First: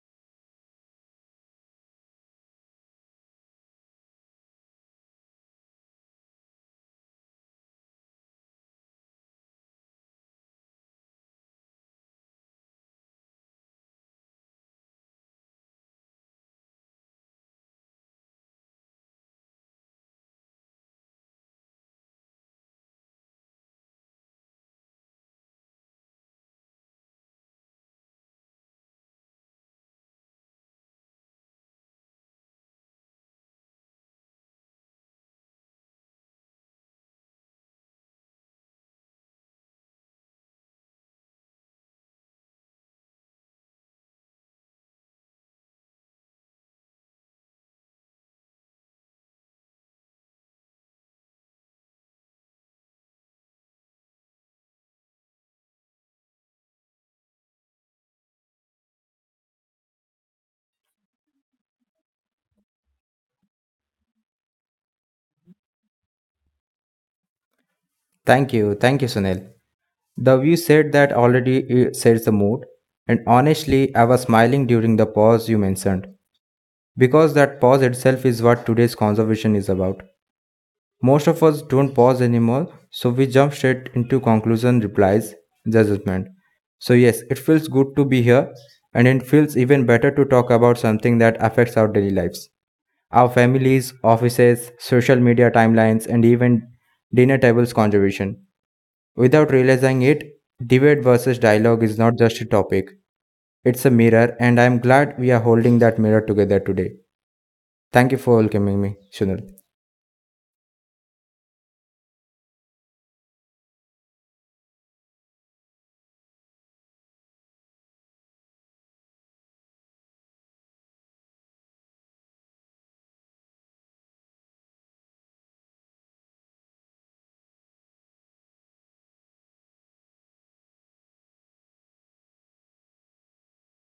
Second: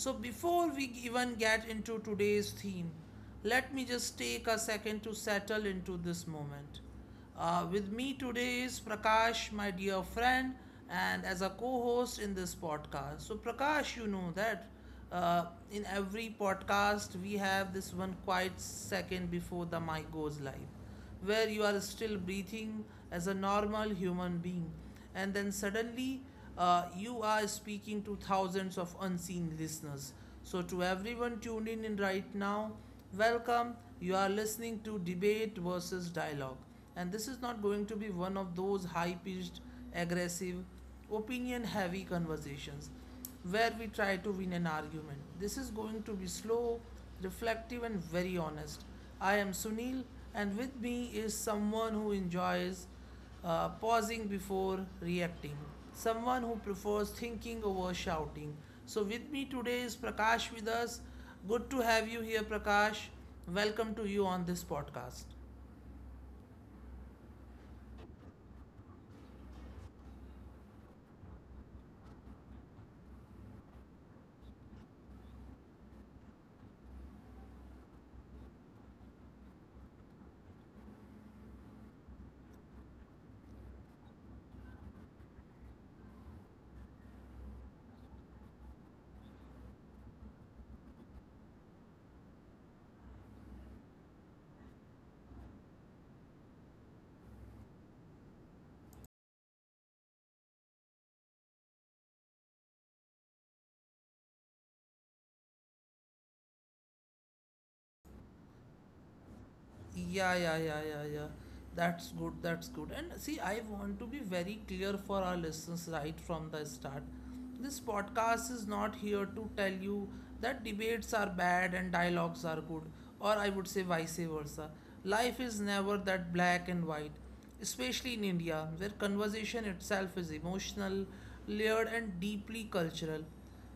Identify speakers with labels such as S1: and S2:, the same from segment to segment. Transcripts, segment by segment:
S1: so before we even get into today's theme, let me just take a second to settle into this moment. With me today is Prakash, my dear friend, and as a co host in this podcast. So, Prakash, you know that in every podcast we have this one quiet second before the mic goes live where you are still breathing as a normal human being, and then suddenly you are speaking to thousands of unseen listeners. So, to everyone tuned in right now, welcome. You are listening to Debate versus Dialogue, and this is not going to be one of those high pitched, aggressive, opinion heavy conversations where we try to win an argument. This is going to be slow, reflective, and very honest. I am Sunil, and with me is someone who enjoys pausing before reacting, someone who prefers thinking over shouting. So, with me today is Prakash with us. Good to have you here, Prakash. Welcome to you on this podcast.
S2: Thank you. Thank you, Sunil. The view said that already it sets the mood. And honestly, I was smiling during the pause you mentioned because that pause itself is what today's conversation is about. Most of us don't pause anymore, so we jump straight into conclusion, replies, judgment. So yes, it feels good to be here, and it feels even better to talk about something that affects our daily lives, our families, offices, social media timelines, and even dinner tables conservation. Without realizing it, debate versus dialogue is not just a topic, it's a mirror, and I'm glad we are holding that mirror together today. Thank you for welcoming me, Sunil.
S1: Yeah, yeah, yeah, yeah, yeah. That's good, that's good. And see, I want to be very clear for our listeners right from the start. This podcast is not here to tell you that debates are bad and dialogues are good, or I would say vice versa. Life is never that black and white, especially in India, where conversation itself is emotional, layered, and deeply cultural.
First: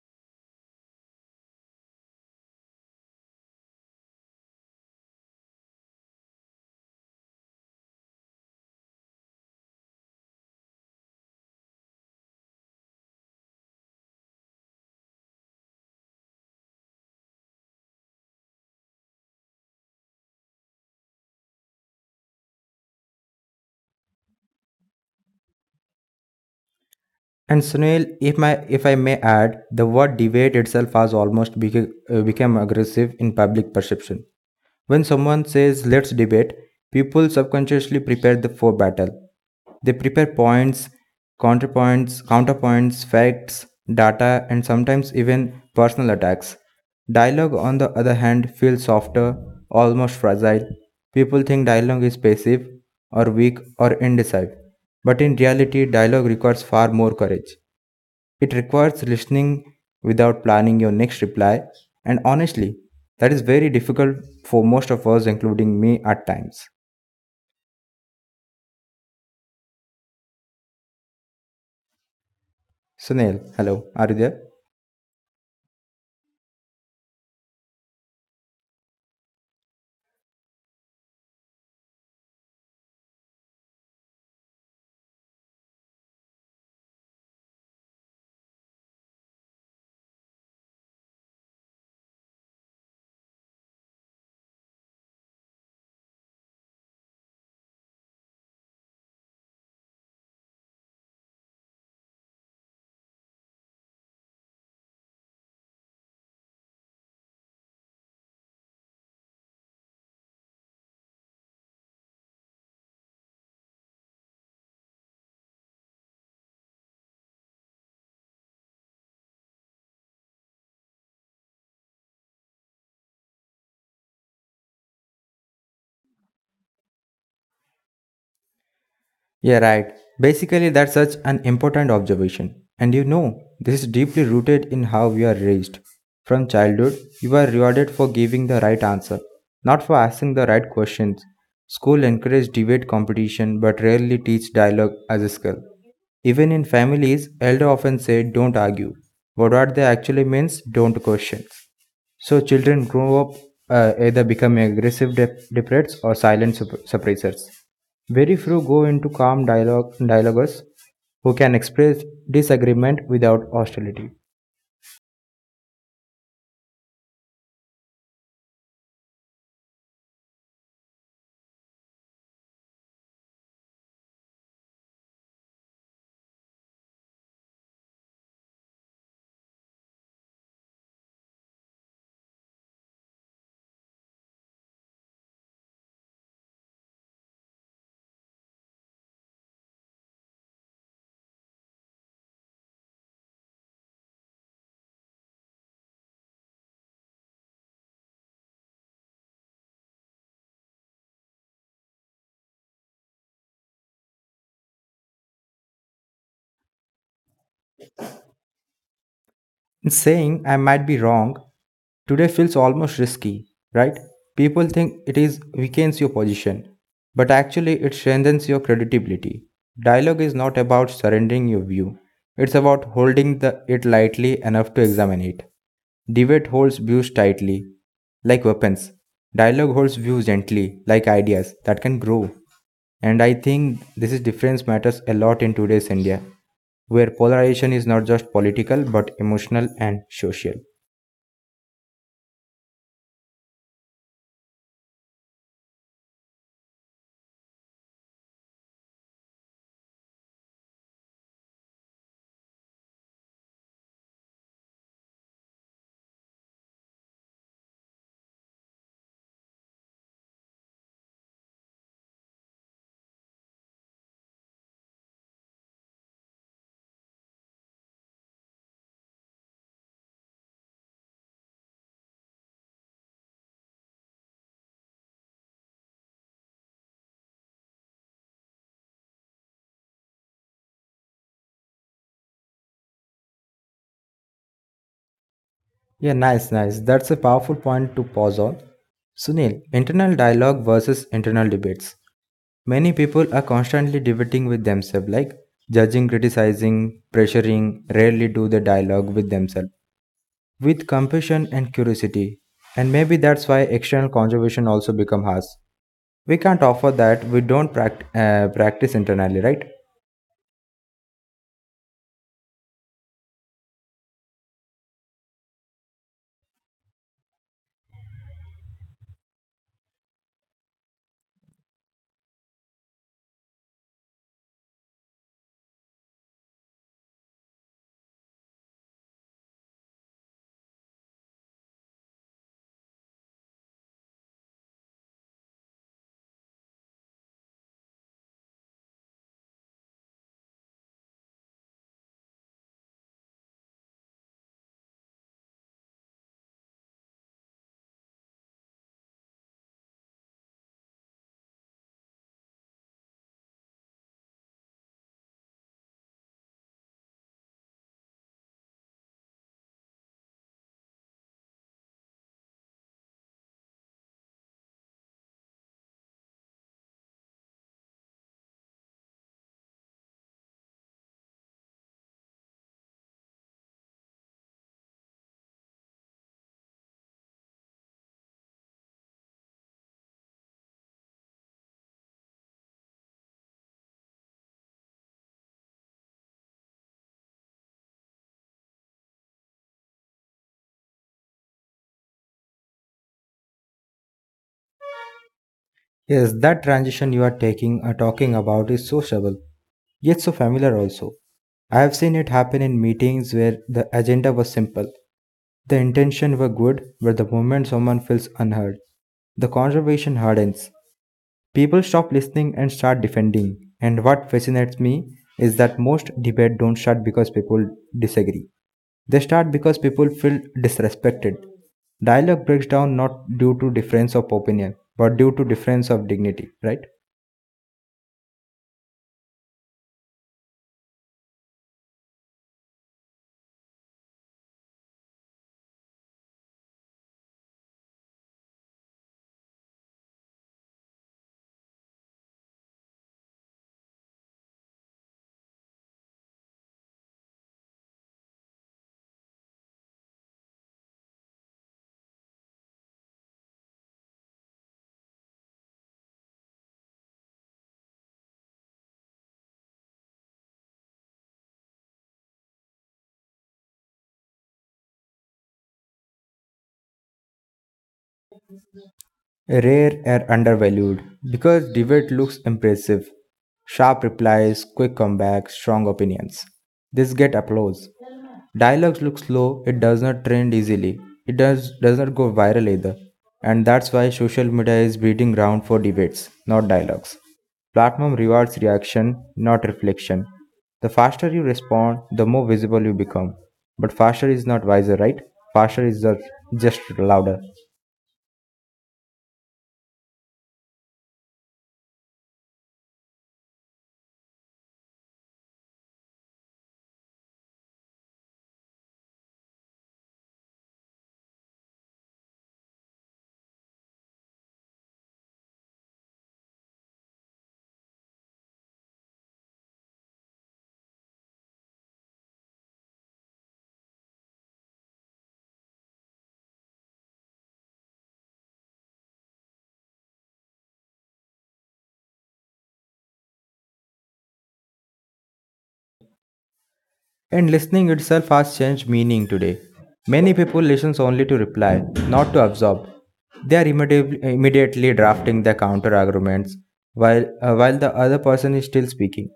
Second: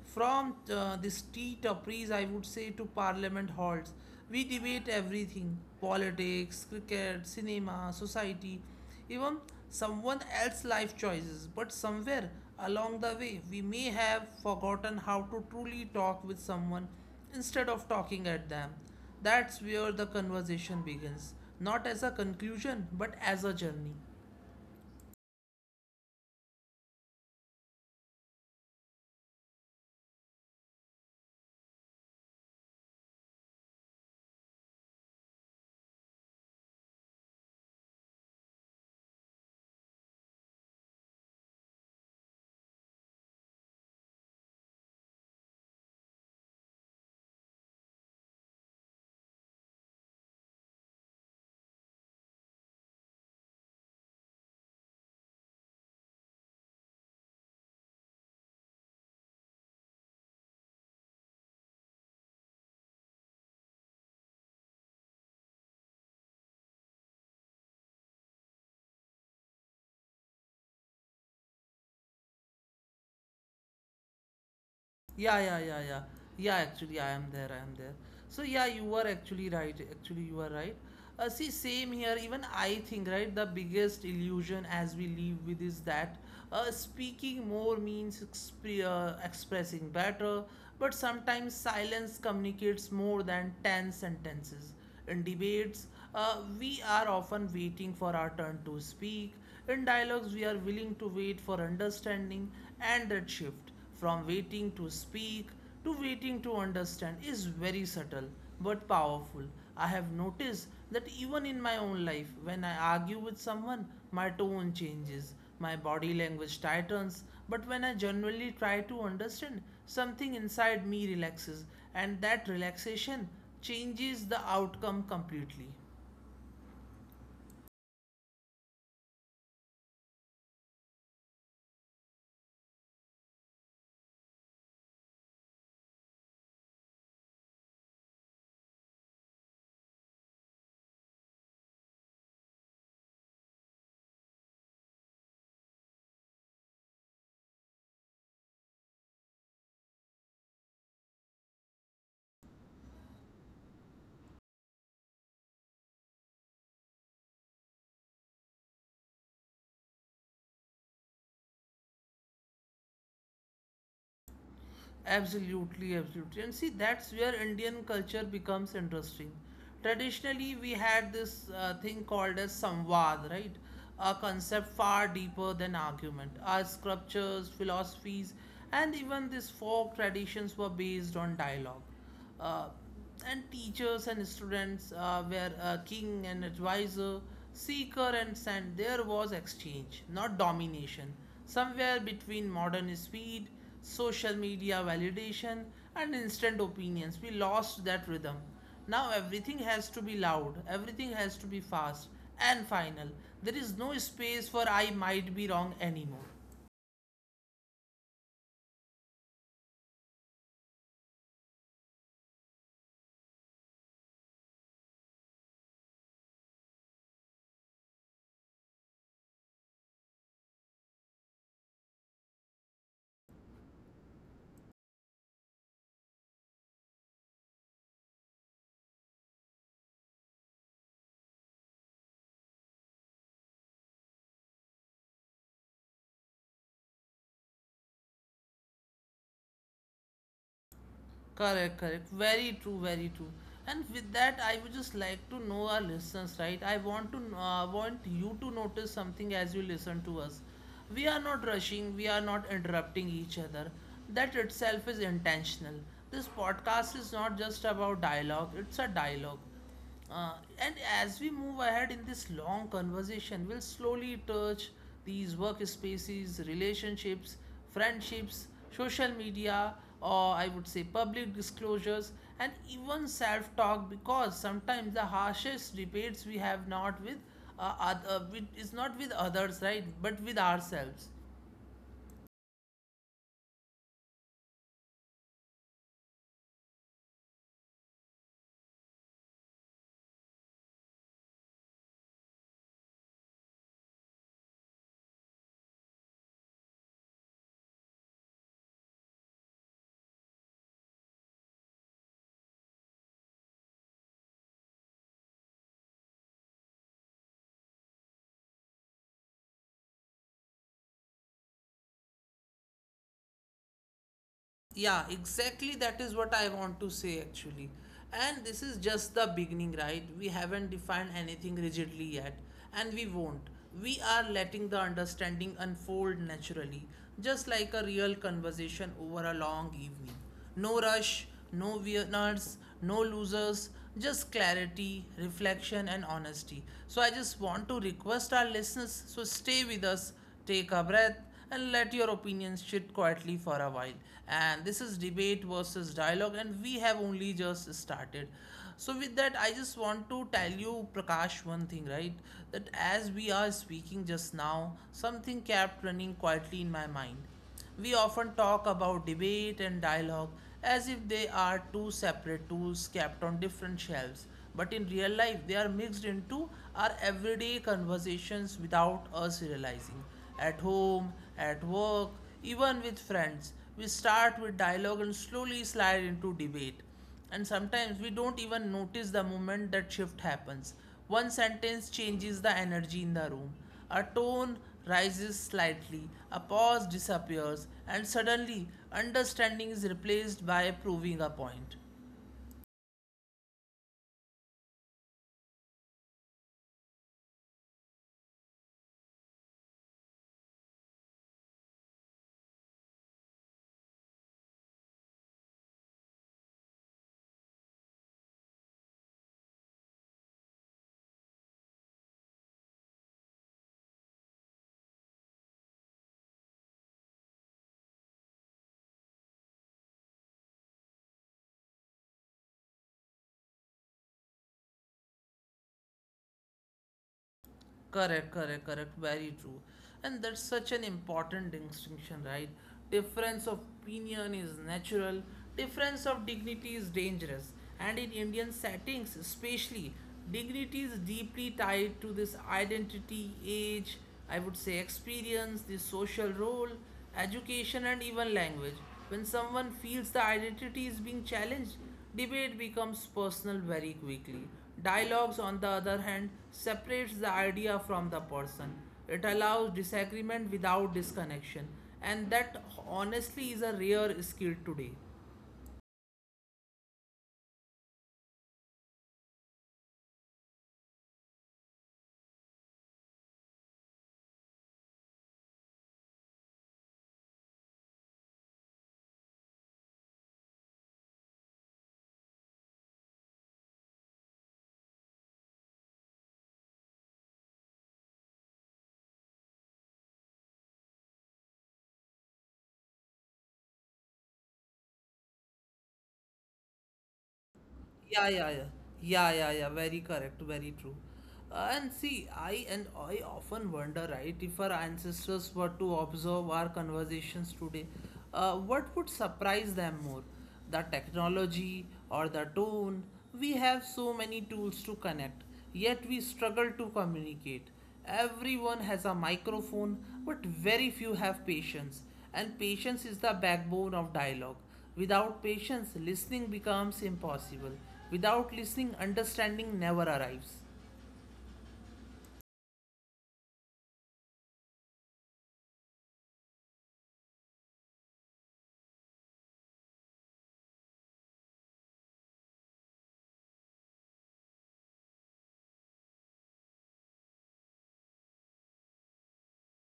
S1: From the street opries, I would say, to parliament halls, we debate everything politics, cricket, cinema, society, even someone else's life choices. But somewhere along the way, we may have forgotten how to truly talk with someone instead of talking at them. That's where the conversation begins, not as a conclusion, but as a journey.
S2: And Sunil, if I may add, the word debate itself has almost become aggressive in public perception. When someone says let's debate, people subconsciously prepare the for battle. They prepare points, counterpoints, facts, data, and sometimes even personal attacks. Dialogue, on the other hand, feels softer, almost fragile. People think dialogue is passive, or weak, or indecisive. But in reality, dialogue requires far more courage. It requires listening without planning your next reply, and honestly, that is very difficult for most of us, including me at times. Sunil, hello, are you there?
S1: Yeah, yeah, yeah, yeah. Yeah, actually, I am there. I am there. So, yeah, you are actually right. Actually, you are right. See, same here. Even I think, right, the biggest illusion as we live with is that speaking more means expressing better, but sometimes silence communicates more than 10 sentences. In debates, we are often waiting for our turn to speak. In dialogues, we are willing to wait for understanding and that shift. From waiting to speak to waiting to understand is very subtle but powerful. I have noticed that even in my own life, when I argue with someone, my tone changes, my body language tightens, but when I genuinely try to understand, something inside me relaxes, and that relaxation changes the outcome completely.
S2: Yeah, right. Basically, that's such an important observation. And you know, this is deeply rooted in how we are raised. From childhood, you are rewarded for giving the right answer, not for asking the right questions. School encourages debate competition but rarely teach dialogue as a skill. Even in families, elder often say don't argue. But what they actually means, don't question. So children grow up either becoming aggressive deprets or silent suppressors. Very few go into calm dialoguers who can express disagreement without hostility.
S1: Absolutely, absolutely. And see, that's where Indian culture becomes interesting. Traditionally, we had this thing called as samvad, right? A concept far deeper than argument. Our sculptures, philosophies, and even these folk traditions were based on dialogue. Uh, and teachers and students were king and advisor, seeker and sent. There was exchange, not domination. Somewhere between modern speed, social media validation, and instant opinions, we lost that rhythm. Now everything has to be loud, everything has to be fast and final. There is no space for I might be wrong anymore.
S2: And saying I might be wrong today feels almost risky, right? People think it is weakens your position, but actually it strengthens your credibility. Dialogue is not about surrendering your view. It's about holding the, it lightly enough to examine it. Debate holds views tightly, like weapons. Dialogue holds views gently, like ideas that can grow. And I think this is difference matters a lot in today's India, where polarization is not just political but emotional and social.
S1: Correct, correct. Very true, very true. And with that, I would just like to know our listeners, right? I want to want you to notice something as you listen to us. We are not rushing. We are not interrupting each other. That itself is intentional. This podcast is not just about dialogue. It's a dialogue, uh, and as we move ahead in this long conversation, we'll slowly touch these workspaces, relationships, friendships, social media, or I would say public disclosures, and even self talk because sometimes the harshest debates we have not with oth- with, is not with others, right? But with ourselves.
S2: Yeah, nice, nice. That's a powerful point to pause on. Sunil, internal dialogue versus internal debates. Many people are constantly debating with themselves, like judging, criticizing, pressuring, rarely do the dialogue with themselves. With compassion and curiosity. And maybe that's why external conservation also become harsh. We can't offer that we don't practice internally, right?
S1: Yeah, exactly. That is what I want to say actually. And this is just the beginning, right? We haven't defined anything rigidly yet, and we won't. We are letting the understanding unfold naturally, just like a real conversation over a long evening. No rush, no winners, no losers, just clarity, reflection, and honesty. So, I just want to request our listeners so stay with us, take a breath, and let your opinions sit quietly for a while. And this is debate versus dialogue, and we have only just started. So, with that, I just want to tell you, Prakash, one thing, right? That as we are speaking just now, something kept running quietly in my mind. We often talk about debate and dialogue as if they are two separate tools kept on different shelves, but in real life, they are mixed into our everyday conversations without us realizing. At home, at work, even with friends, we start with dialogue and slowly slide into debate, and sometimes we don't even notice the moment that shift happens. One sentence changes the energy in the room. A tone rises slightly, a pause disappears, and suddenly understanding is replaced by proving a point.
S2: Yes, that transition you are taking talking about is sociable yet so familiar also. I have seen it happen in meetings where the agenda was simple, the intention were good, but the moment someone feels unheard, the conversation hardens. People stop listening and start defending. And what fascinates me is that most debate don't start because people disagree. They start because people feel disrespected. Dialogue breaks down not due to difference of opinion, but due to difference of dignity, right?
S1: Correct, correct, correct. Very true. And that's such an important distinction, right? Difference of opinion is natural, difference of dignity is dangerous. And in Indian settings, especially, dignity is deeply tied to this identity, age, I would say experience, the social role, education, and even language. When someone feels the identity is being challenged, debate becomes personal very quickly. Dialogues, on the other hand, separates the idea from the person. It allows disagreement without disconnection, and that honestly is a rare skill today.
S2: Rare are undervalued because debate looks impressive. Sharp replies, quick comebacks, strong opinions. This get applause. Dialogues look slow, it does not trend easily. It does not go viral either. And that's why social media is breeding ground for debates, not dialogues. Platform rewards reaction, not reflection. The faster you respond, the more visible you become. But faster is not wiser, right? Faster is just louder.
S1: Yeah, yeah, yeah. Yeah, yeah, yeah. Very correct. Very true. And see, I often wonder, right, if our ancestors were to observe our conversations today, what would surprise them more? The technology or the tone? We have so many tools to connect, yet we struggle to communicate. Everyone has a microphone, but very few have patience, and patience is the backbone of dialogue. Without patience, listening becomes impossible. Without listening, understanding never arrives.
S2: And listening itself has changed meaning today. Many people listen only to reply, not to absorb. They are immediately drafting their counter arguments while the other person is still speaking.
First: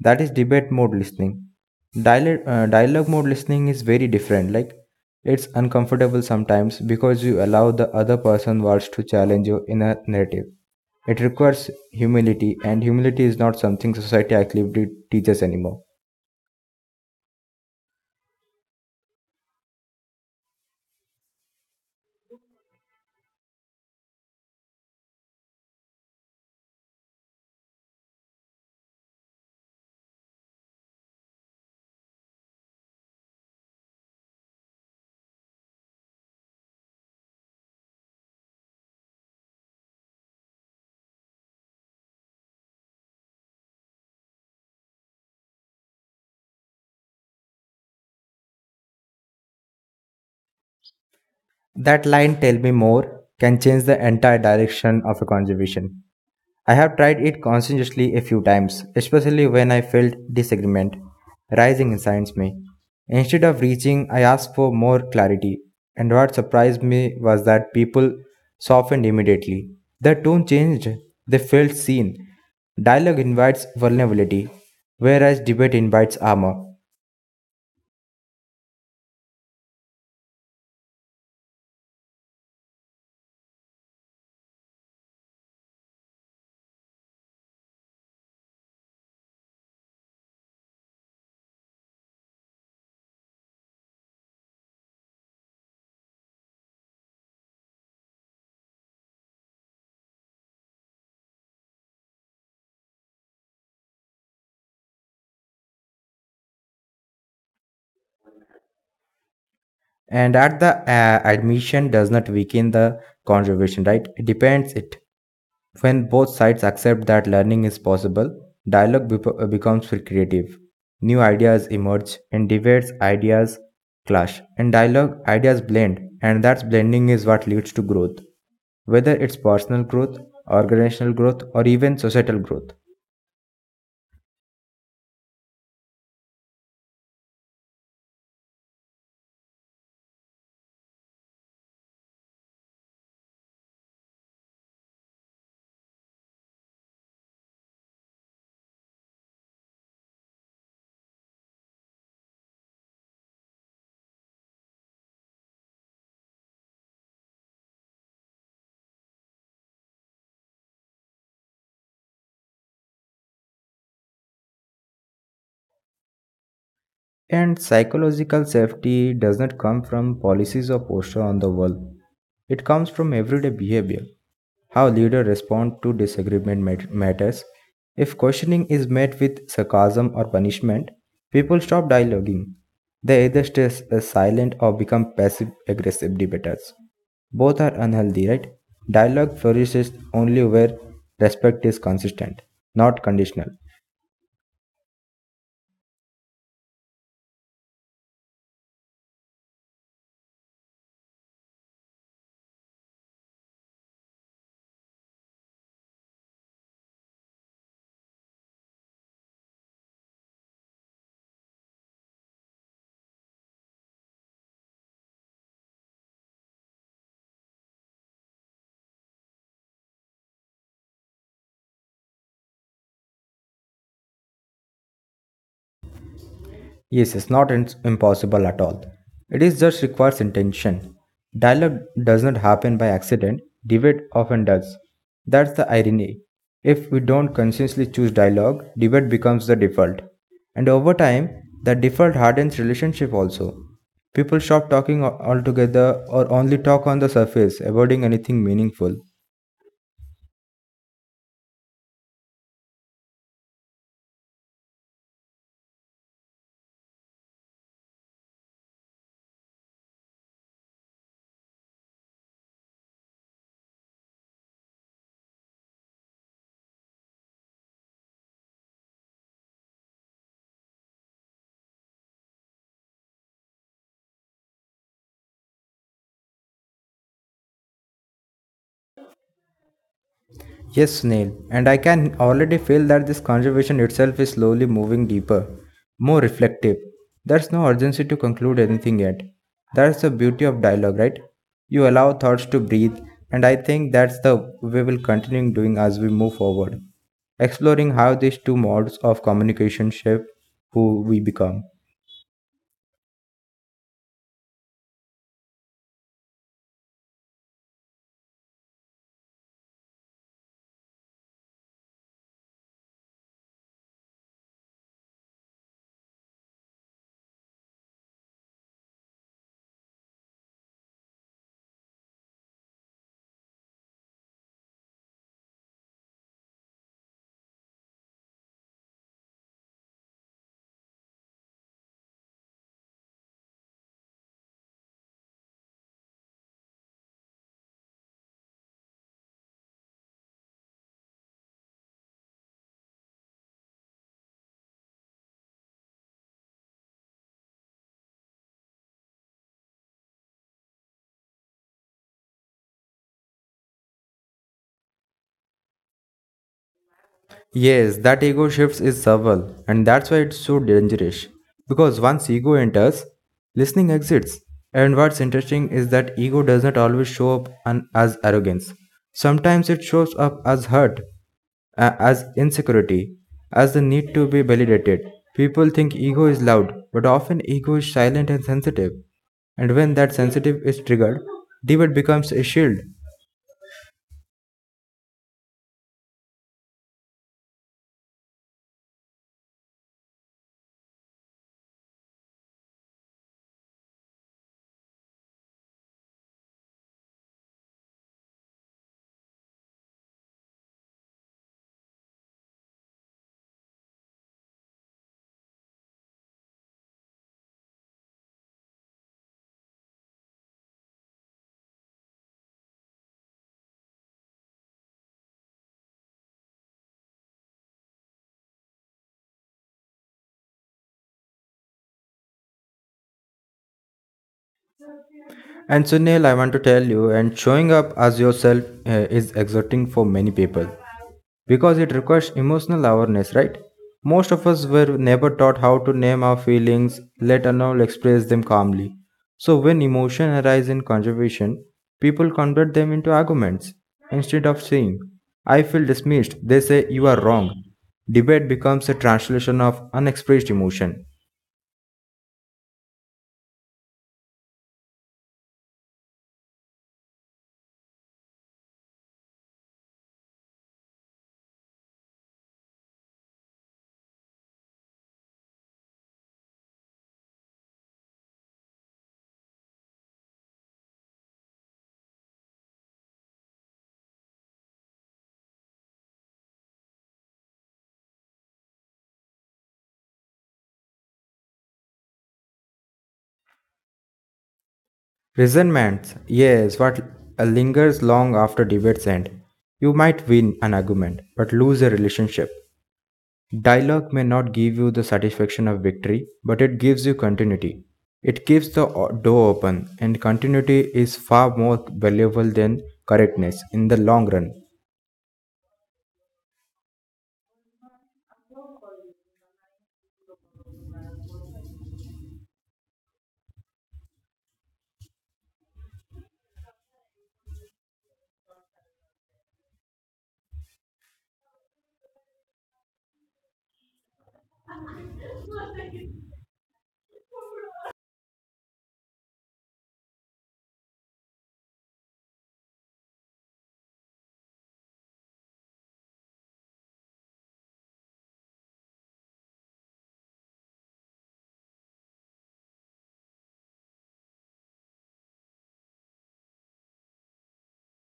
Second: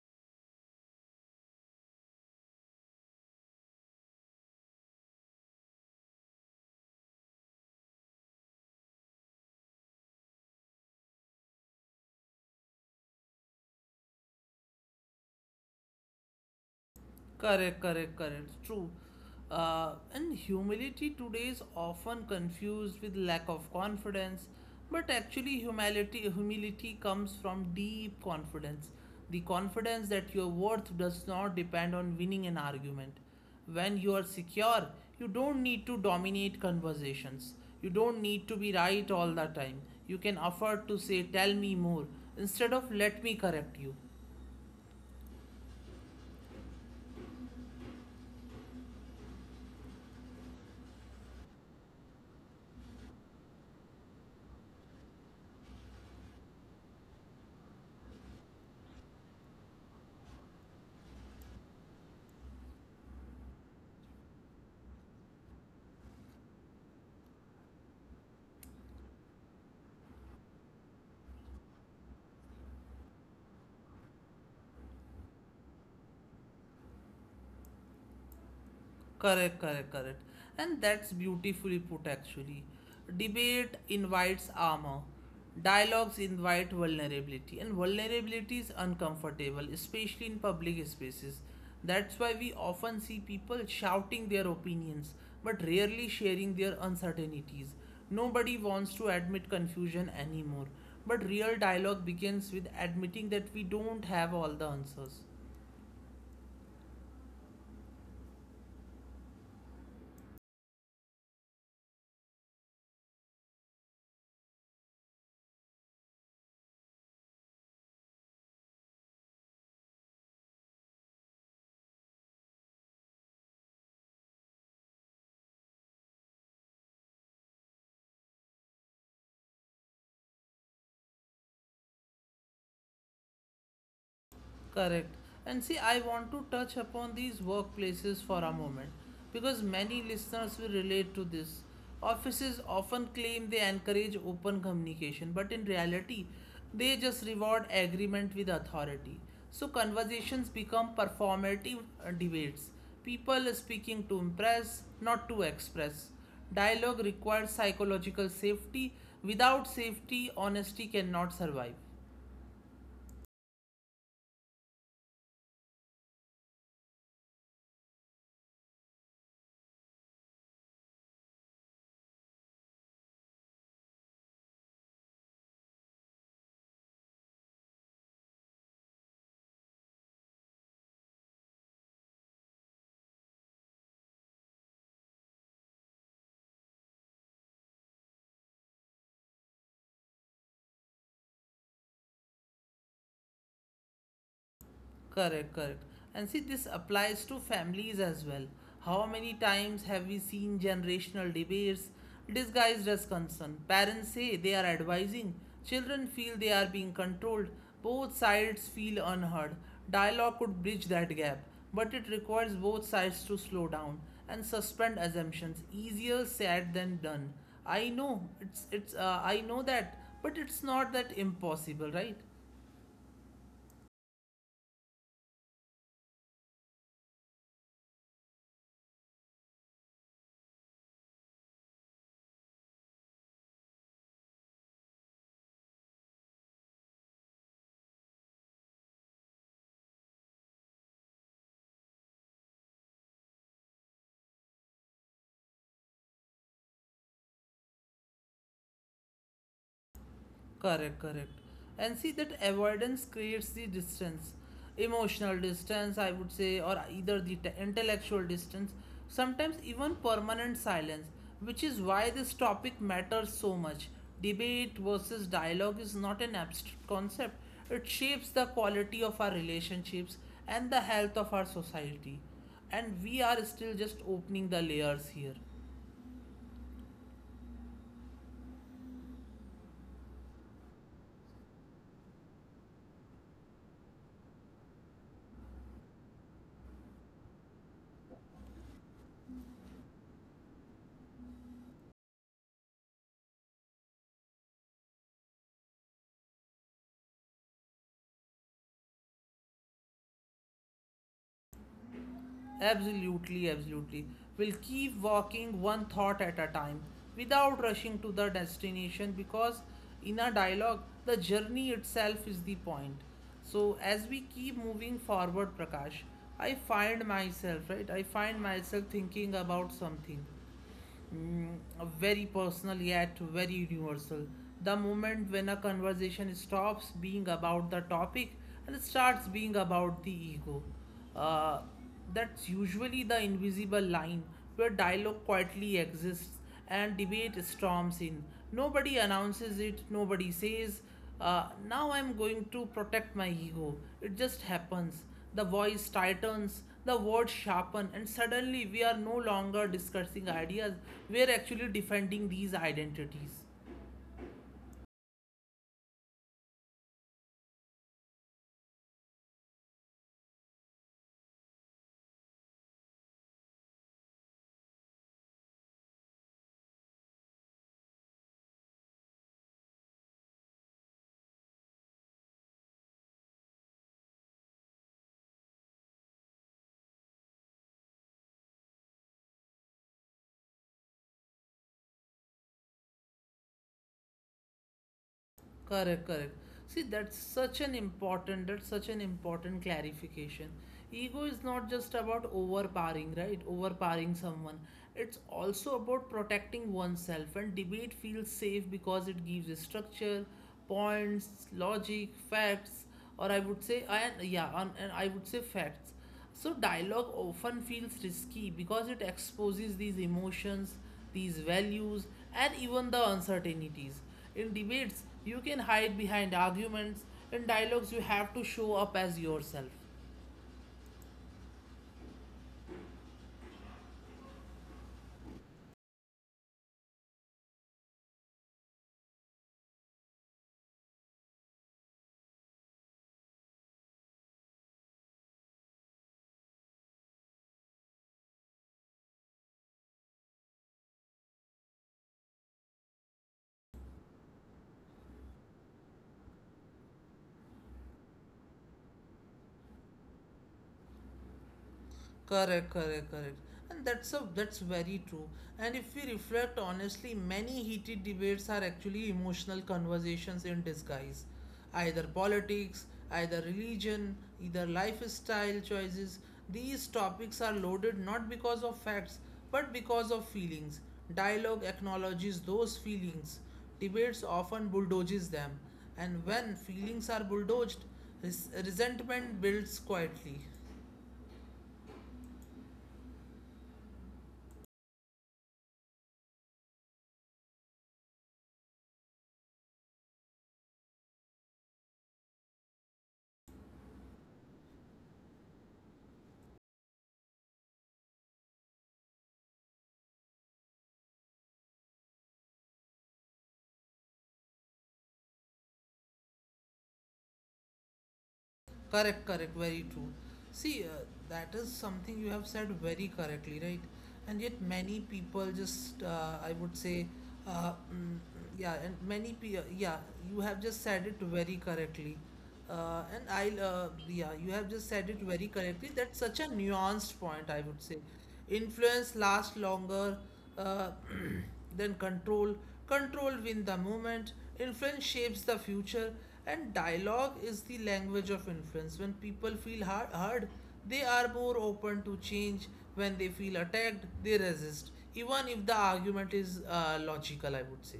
S2: That is debate mode listening. Dialogue mode listening is very different. Like, it's uncomfortable sometimes because you allow the other person's words to challenge your inner narrative. It requires humility, and humility is not something society actively teaches anymore.
S1: Correct, correct, correct. True. And humility today is often confused with lack of confidence, but actually, humility comes from deep confidence. The confidence that your worth does not depend on winning an argument. When you are secure, you don't need to dominate conversations. You don't need to be right all the time. You can afford to say, "Tell me more," instead of "Let me correct you."
S2: That line, tell me more, can change the entire direction of a conversation. I have tried it conscientiously a few times, especially when I felt disagreement rising inside me. Instead of reaching, I asked for more clarity, and what surprised me was that people softened immediately. Their tone changed, they felt seen. Dialogue invites vulnerability, whereas debate invites armor.
S1: Correct, correct, correct. And that's beautifully put actually. Debate invites armor. Dialogues invite vulnerability. And vulnerability is uncomfortable, especially in public spaces. That's why we often see people shouting their opinions, but rarely sharing their uncertainties. Nobody wants to admit confusion anymore. But real dialogue begins with admitting that we don't have all the answers.
S2: And at the admission does not weaken the conservation, right? It depends it, when both sides accept that learning is possible, dialogue becomes creative. New ideas emerge, and debates ideas clash, and dialogue ideas blend, and that blending is what leads to growth, whether it's personal growth, organizational growth, or even societal growth.
S1: Correct. And see, I want to touch upon these workplaces for a moment because many listeners will relate to this. Offices often claim they encourage open communication, but in reality, they just reward agreement with authority. So conversations become performative debates. People speaking to impress, not to express. Dialogue requires psychological safety. Without safety, honesty cannot survive.
S2: And psychological safety does not come from policies or posture on the wall. It comes from everyday behavior. How leaders respond to disagreement matters. If questioning is met with sarcasm or punishment, people stop dialoguing. They either stay silent or become passive aggressive debaters. Both are unhealthy, right? Dialogue flourishes only where respect is consistent, not conditional.
S1: Correct, correct. And see, this applies to families as well. How many times have we seen generational debates disguised as concern? Parents say they are advising, children feel they are being controlled, both sides feel unheard. Dialogue could bridge that gap, but it requires both sides to slow down and suspend assumptions. Easier said than done. I know that, but it's not that impossible, right?
S2: Yes, it's not ins- impossible at all. It is just requires intention. Dialogue does not happen by accident, debate often does. That's the irony. If we don't consciously choose dialogue, debate becomes the default. And over time, the default hardens relationship also. People stop talking altogether or only talk on the surface, avoiding anything meaningful.
S1: Correct, correct. And see that avoidance creates the distance, emotional distance, I would say, or either the intellectual distance, sometimes even permanent silence, which is why this topic matters so much. Debate versus dialogue is not an abstract concept, it shapes the quality of our relationships and the health of our society. And we are still just opening the layers here.
S2: Yes, Snail, and I can already feel that this conversation itself is slowly moving deeper, more reflective. There's no urgency to conclude anything yet. That's the beauty of dialogue, right? You allow thoughts to breathe, and I think that's the we will continue doing as we move forward, exploring how these two modes of communication shape who we become.
S1: Absolutely, absolutely. We'll keep walking one thought at a time without rushing to the destination because in a dialogue, the journey itself is the point. So as we keep moving forward, Prakash, I find myself, right? I find myself thinking about something Mm, very personal yet very universal. The moment when a conversation stops being about the topic and starts being about the ego. Uh, that's usually the invisible line where dialogue quietly exists and debate storms in. Nobody announces it, nobody says, now I'm going to protect my ego. It just happens. The voice tightens, the words sharpen, and suddenly we are no longer discussing ideas, we are actually defending these identities.
S2: Yes, that ego shifts is subtle, and that's why it's so dangerous. Because once ego enters, listening exits. And what's interesting is that ego does not always show up as arrogance. Sometimes it shows up as hurt, as insecurity, as the need to be validated. People think ego is loud, but often ego is silent and sensitive. And when that sensitive is triggered, debate becomes a shield.
S1: Correct, correct. See, that's such an important clarification. Ego is not just about overpowering, right? Overpowering someone. It's also about protecting oneself, and debate feels safe because it gives structure, points, logic, facts, or I would say, and yeah, and I would say facts. So, dialogue often feels risky because it exposes these emotions, these values, and even the uncertainties. In debates, you can hide behind arguments. In dialogues, you have to show up as yourself.
S2: And Sunil, I want to tell you, and showing up as yourself is exerting for many people because it requires emotional awareness, right? Most of us were never taught how to name our feelings, let alone express them calmly. So when emotion arise in conversation, people convert them into arguments. Instead of saying, I feel dismissed, they say you are wrong. Debate becomes a translation of unexpressed emotion.
S1: Correct, correct, correct. And that's very true. And if we reflect honestly, many heated debates are actually emotional conversations in disguise. Either politics, either religion, either lifestyle choices. These topics are loaded not because of facts, but because of feelings. Dialogue acknowledges those feelings. Debates often bulldoges them. And when feelings are bulldozed, resentment builds quietly.
S2: Resentment, yes, what lingers long after debates end. You might win an argument, but lose a relationship. Dialogue may not give you the satisfaction of victory, but it gives you continuity. It keeps the door open, and continuity is far more valuable than correctness in the long run.
S1: Correct, correct, very true. See, that is something you have said very correctly, right? And yet, many people just, I would say, uh, mm, yeah, and many people, yeah, you have just said it very correctly. And yeah, you have just said it very correctly. That's such a nuanced point, I would say. Influence lasts longer uh, than control. Control win the moment. Influence shapes the future. And dialogue is the language of influence. When people feel hard, they are more open to change. When they feel attacked, they resist, even if the argument is logical, I would say.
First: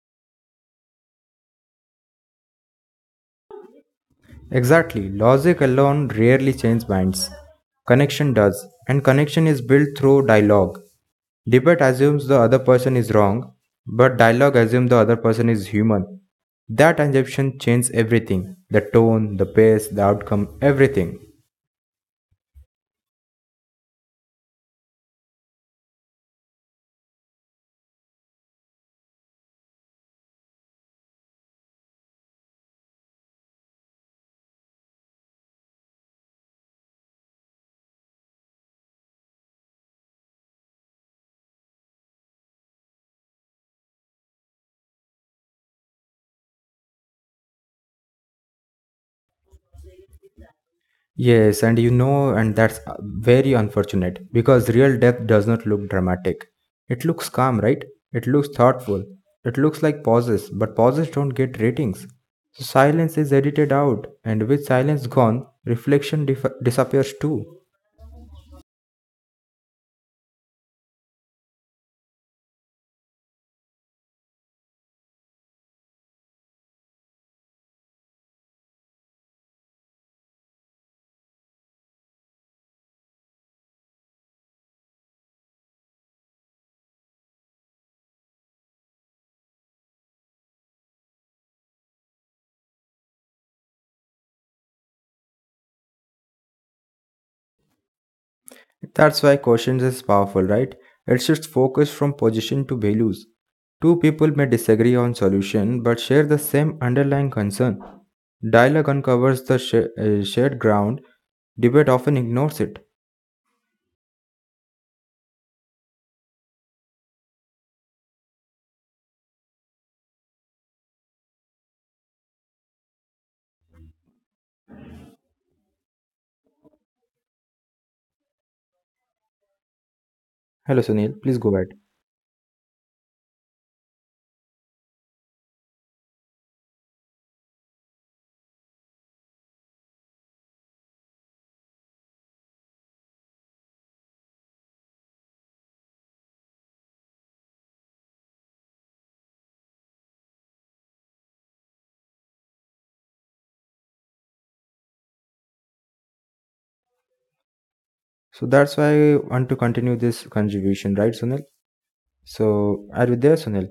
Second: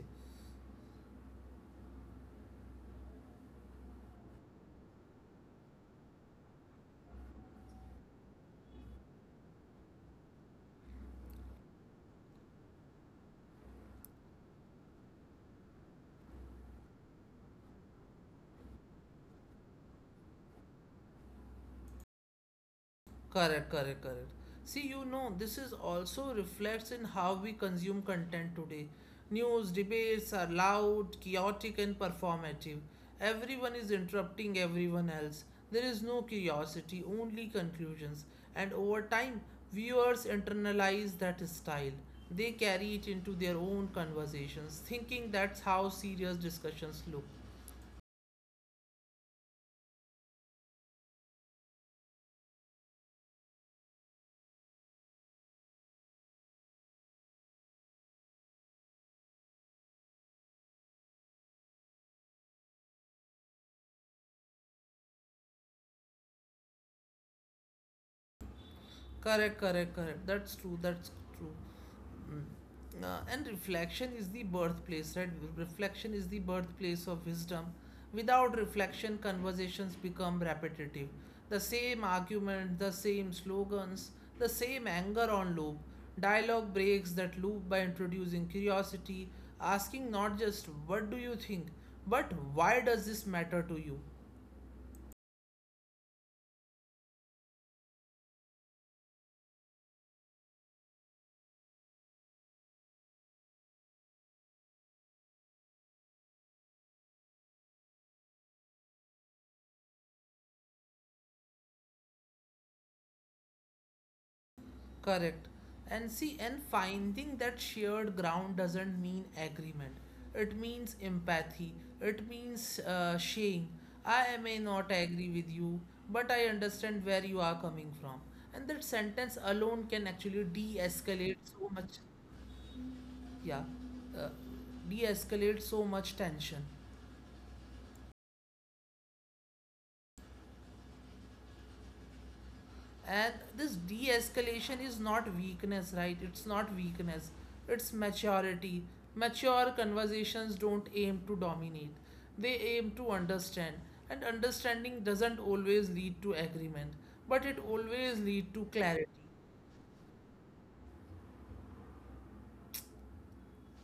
S2: Exactly, logic alone rarely changes minds. Connection does, and connection is built through dialogue. Debate assumes the other person is wrong, but dialogue assumes the other person is human. That assumption changes everything the tone, the pace, the outcome, everything.
S1: Correct, correct, correct. See, you know, this is also reflects in how we consume content today. News debates are loud, chaotic, and performative. Everyone is interrupting everyone else. There is no curiosity, only conclusions. And over time, viewers internalize that style. They carry it into their own conversations, thinking that's how serious discussions look.
S2: Yes, and you know, and that's very unfortunate because real death does not look dramatic. It looks calm, right? It looks thoughtful. It looks like pauses, but pauses don't get ratings. So silence is edited out, and with silence gone, reflection disappears too.
S1: Correct, correct, correct. That's true. That's true. Mm. And reflection is the birthplace, right? Reflection is the birthplace of wisdom. Without reflection, conversations become repetitive. The same argument, the same slogans, the same anger on loop. Dialogue breaks that loop by introducing curiosity, asking not just what do you think, but why does this matter to you?
S2: That's why questions is powerful, right? It shifts focus from position to values. Two people may disagree on solution but share the same underlying concern. Dialogue uncovers the shared ground. Debate often ignores it.
S1: Correct. And see, and finding that shared ground doesn't mean agreement. It means empathy. It means sharing. I may not agree with you, but I understand where you are coming from. And that sentence alone can actually de
S2: Hello, Sunil.
S1: escalate
S2: Please go
S1: so
S2: ahead.
S1: much. Yeah. Uh, de escalate so much tension. And this de escalation is not weakness, right? It's not weakness, it's maturity. Mature conversations don't aim to dominate, they aim to understand. And understanding doesn't always lead to agreement, but it always leads
S2: So
S1: to
S2: that's
S1: clarity.
S2: why I want to continue this contribution, right, Sunil? So are you there, Sunil?